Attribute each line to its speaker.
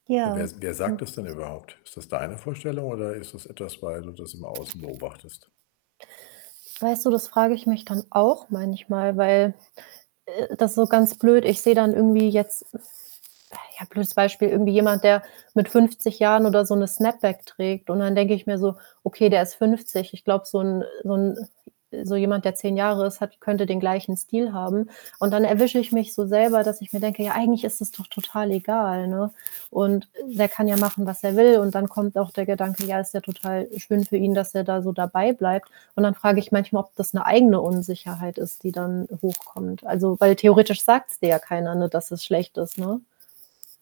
Speaker 1: Wer
Speaker 2: Ja.
Speaker 1: s wer sagt
Speaker 2: [unintelligible]
Speaker 1: das denn überhaupt? Ist das deine Vorstellung oder ist das etwas, weil du das im Außen beobachtest?
Speaker 2: Weißt du, das frage ich mich dann auch manchmal, weil, äh, das ist so ganz blöd. Ich sehe dann irgendwie jetzt ja, blödes Beispiel, irgendwie jemand, der mit 50 Jahren oder so 'ne Snapback trägt und dann denke ich mir so: „Okay, der ist 50. Ich glaube, so 'n, äh so 'n so jemand, der 10 Jahre ist, hat könnte den gleichen Stil haben.“ Und dann erwische ich mich so selber, dass ich mir denke: „Ja, eigentlich ist es doch total egal“, ne, und der kann ja machen, was er will und dann kommt auch der Gedanke: „Ja, ist ja total schön für ihn, dass er da so dabei bleibt.“ Und dann frage ich manchmal, ob das 'ne eigene Unsicherheit ist, die dann hochkommt. Also, weil theoretisch sagt's dir ja keiner, ne, dass es schlecht ist, ne?